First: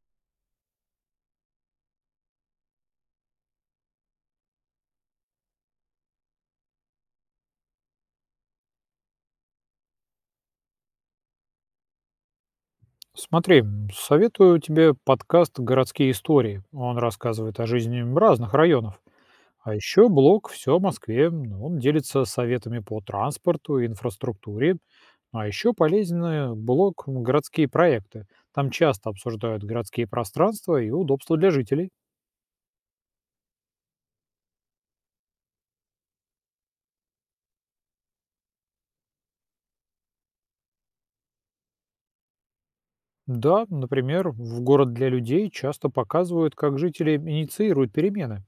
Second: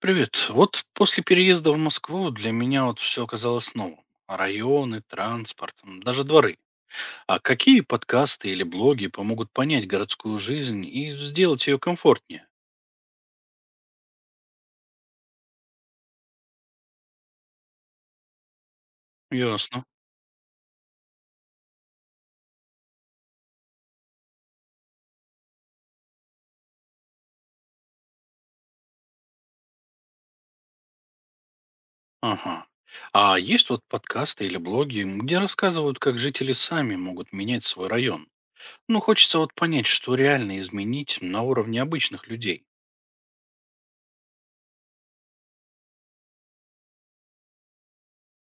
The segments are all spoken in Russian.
Привет. Вот после переезда в Москву для меня вот все оказалось новым. Районы, транспорт, даже дворы. А какие подкасты или блоги помогут понять городскую жизнь и сделать ее комфортнее? Смотри, советую тебе подкаст «Городские истории». Он рассказывает о жизни разных районов. А Ясно. еще блог «Все о Москве». Ну, Он делится советами по транспорту и инфраструктуре. Ну, А еще полезен блог «Городские проекты». Там часто обсуждают городские пространства и удобства для жителей. Ага. А есть вот подкасты или блоги, где рассказывают, как жители сами могут менять свой район. Ну, хочется вот понять, что реально изменить на уровне обычных людей. Да, например, в «Город для людей» часто показывают, как жители инициируют перемены.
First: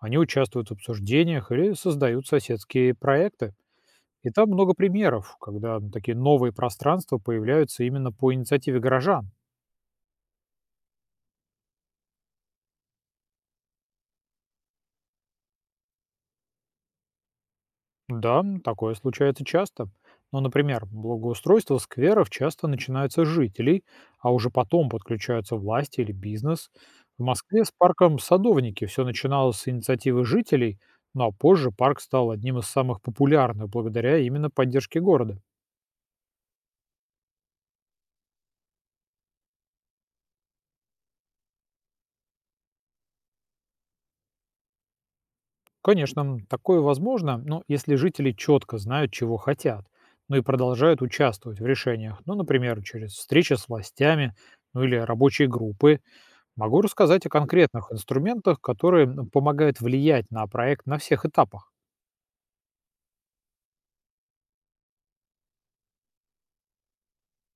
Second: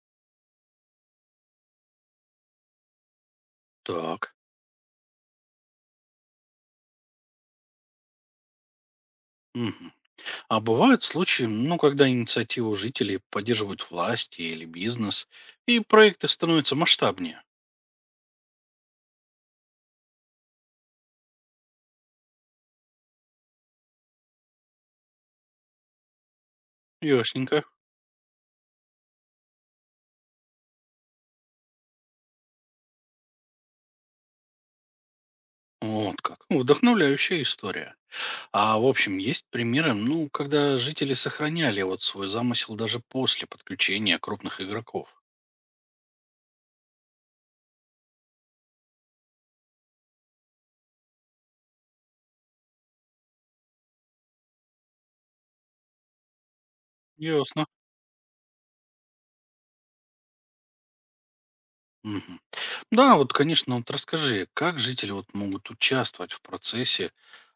Они участвуют в обсуждениях или создают соседские проекты. И Так. там много примеров, когда такие новые пространства появляются именно по инициативе горожан. Мгм. А бывают случаи, ну, когда инициативу жителей поддерживают власти или бизнес, и проекты становятся масштабнее. Да, такое случается часто. Но, например, благоустройство скверов часто начинается с жителей, а уже потом подключаются власти или бизнес. В Ясненько. Москве с парком Садовники все начиналось с инициативы жителей, ну а позже парк стал одним из самых популярных благодаря именно поддержке города. Вот как. Ну, вдохновляющая история. А в общем, есть примеры, ну, когда жители сохраняли вот свой замысел даже после подключения крупных игроков. Конечно, такое возможно, но если жители четко знают, чего хотят, ну и продолжают участвовать в решениях, ну, например, через встречи с властями, ну или рабочие группы, могу рассказать о Ясно. конкретных инструментах, которые помогают влиять на проект на всех этапах. Мгм. Да, вот, конечно, вот расскажи, как жители вот могут участвовать в процессе,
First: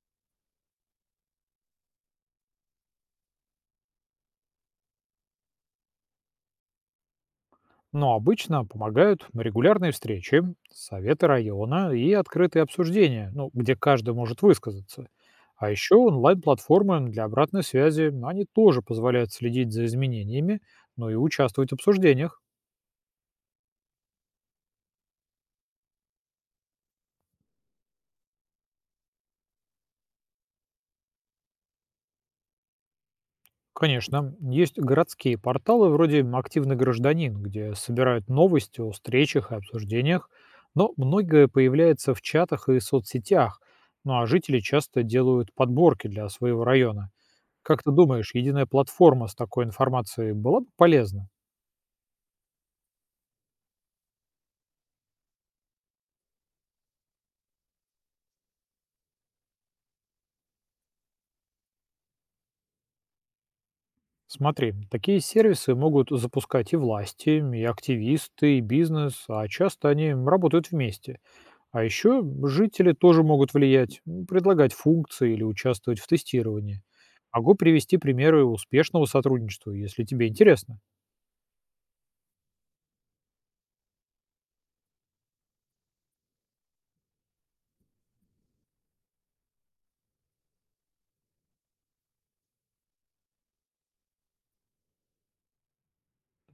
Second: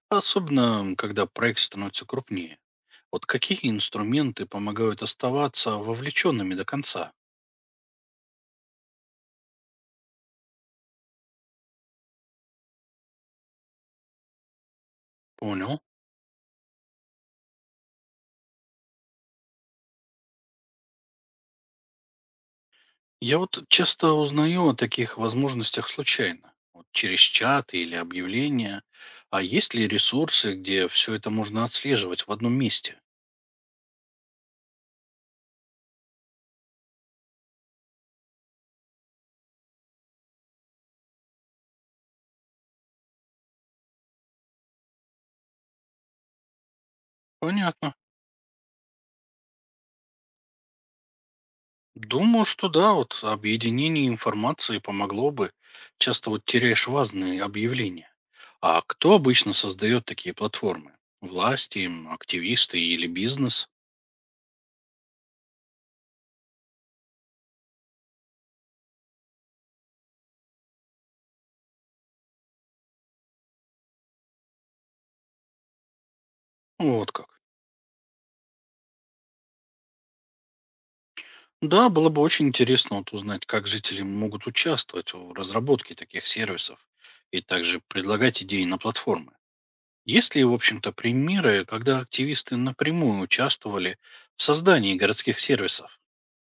особенно когда проект становится крупнее. Вот какие инструменты помогают оставаться вовлеченными до конца? Но обычно помогают регулярные встречи, советы района и открытые обсуждения, ну, где каждый может высказаться. А Понял. еще онлайн-платформы для обратной связи, ну, они тоже позволяют следить за изменениями, ну и участвовать в обсуждениях. Я вот часто узнаю о таких возможностях случайно, вот через чат или объявления. А есть ли ресурсы, где все это можно отслеживать в одном месте? Конечно, есть городские порталы вроде «Активный гражданин», где собирают новости о встречах и обсуждениях, но многое появляется в чатах и соцсетях, ну а жители часто делают подборки для своего района. Как ты Понятно. думаешь, единая платформа с такой информацией была бы полезна? Думаю, что да, вот объединение информации помогло бы. Часто вот теряешь важные объявления. А кто обычно создает такие платформы? Власти, активисты или бизнес? Смотри, такие сервисы могут запускать и власти, и активисты, и бизнес, а часто они работают вместе. А еще жители тоже могут влиять, предлагать функции или участвовать в тестировании. Вот как. Могу привести примеры успешного сотрудничества, если тебе интересно. Да, было бы очень интересно вот узнать, как жители могут участвовать в разработке таких сервисов и также предлагать идеи на платформы. Есть ли, в общем-то, примеры, когда активисты напрямую участвовали в создании городских сервисов?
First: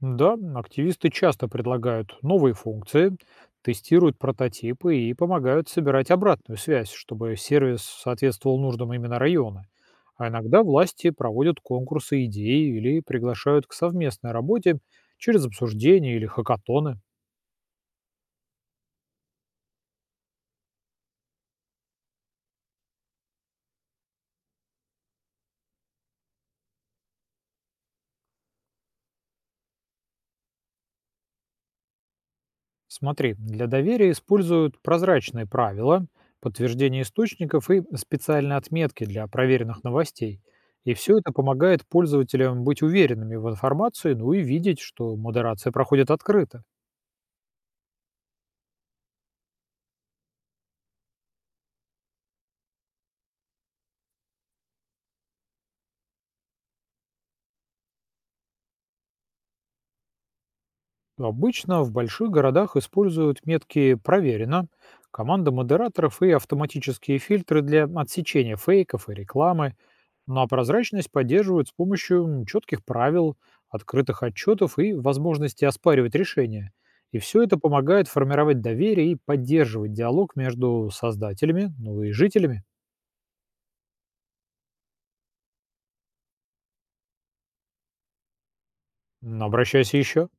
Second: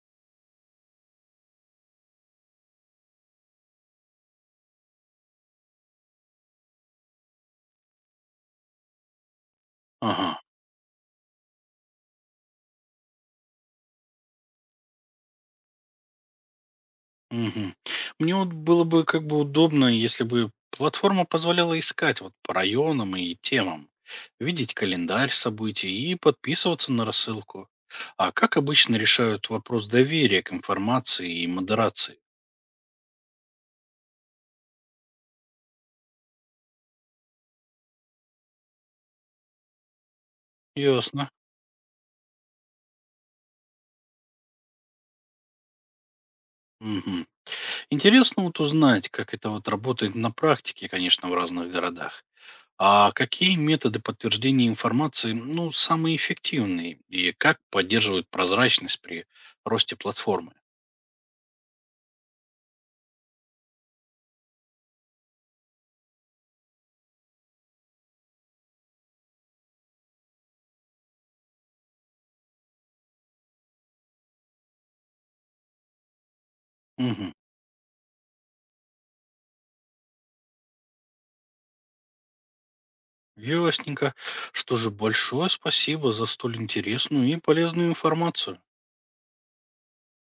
Да, активисты часто предлагают новые функции, тестируют прототипы и помогают собирать обратную связь, чтобы сервис соответствовал нуждам именно района. Ага. А иногда власти проводят конкурсы идей или приглашают к совместной работе через обсуждения или хакатоны. Мгм. Мне вот было бы как бы удобно, если бы платформа позволяла искать вот по районам и темам, видеть календарь событий и подписываться на рассылку. А как обычно решают вопрос доверия к информации и модерации? Смотри, для доверия используют прозрачные правила, подтверждение источников и специальные отметки для проверенных новостей. И все Ясно. это помогает пользователям быть уверенными в информации, ну и видеть, что модерация проходит открыто. Мгм. Интересно вот узнать, как это вот работает на практике, конечно, в разных городах. А какие методы подтверждения информации, ну, самые эффективные и как поддерживают прозрачность при росте платформы? Обычно в больших городах используют метки «Проверено», команда модераторов и автоматические фильтры для отсечения фейков и рекламы. Ну а прозрачность поддерживают с помощью четких правил, открытых отчетов и возможности оспаривать решения. И Мгм. все это помогает формировать доверие и поддерживать диалог между создателями, ну и жителями. Ясненько. Что же, большое спасибо за столь интересную и полезную информацию. Ну, Обращайся еще.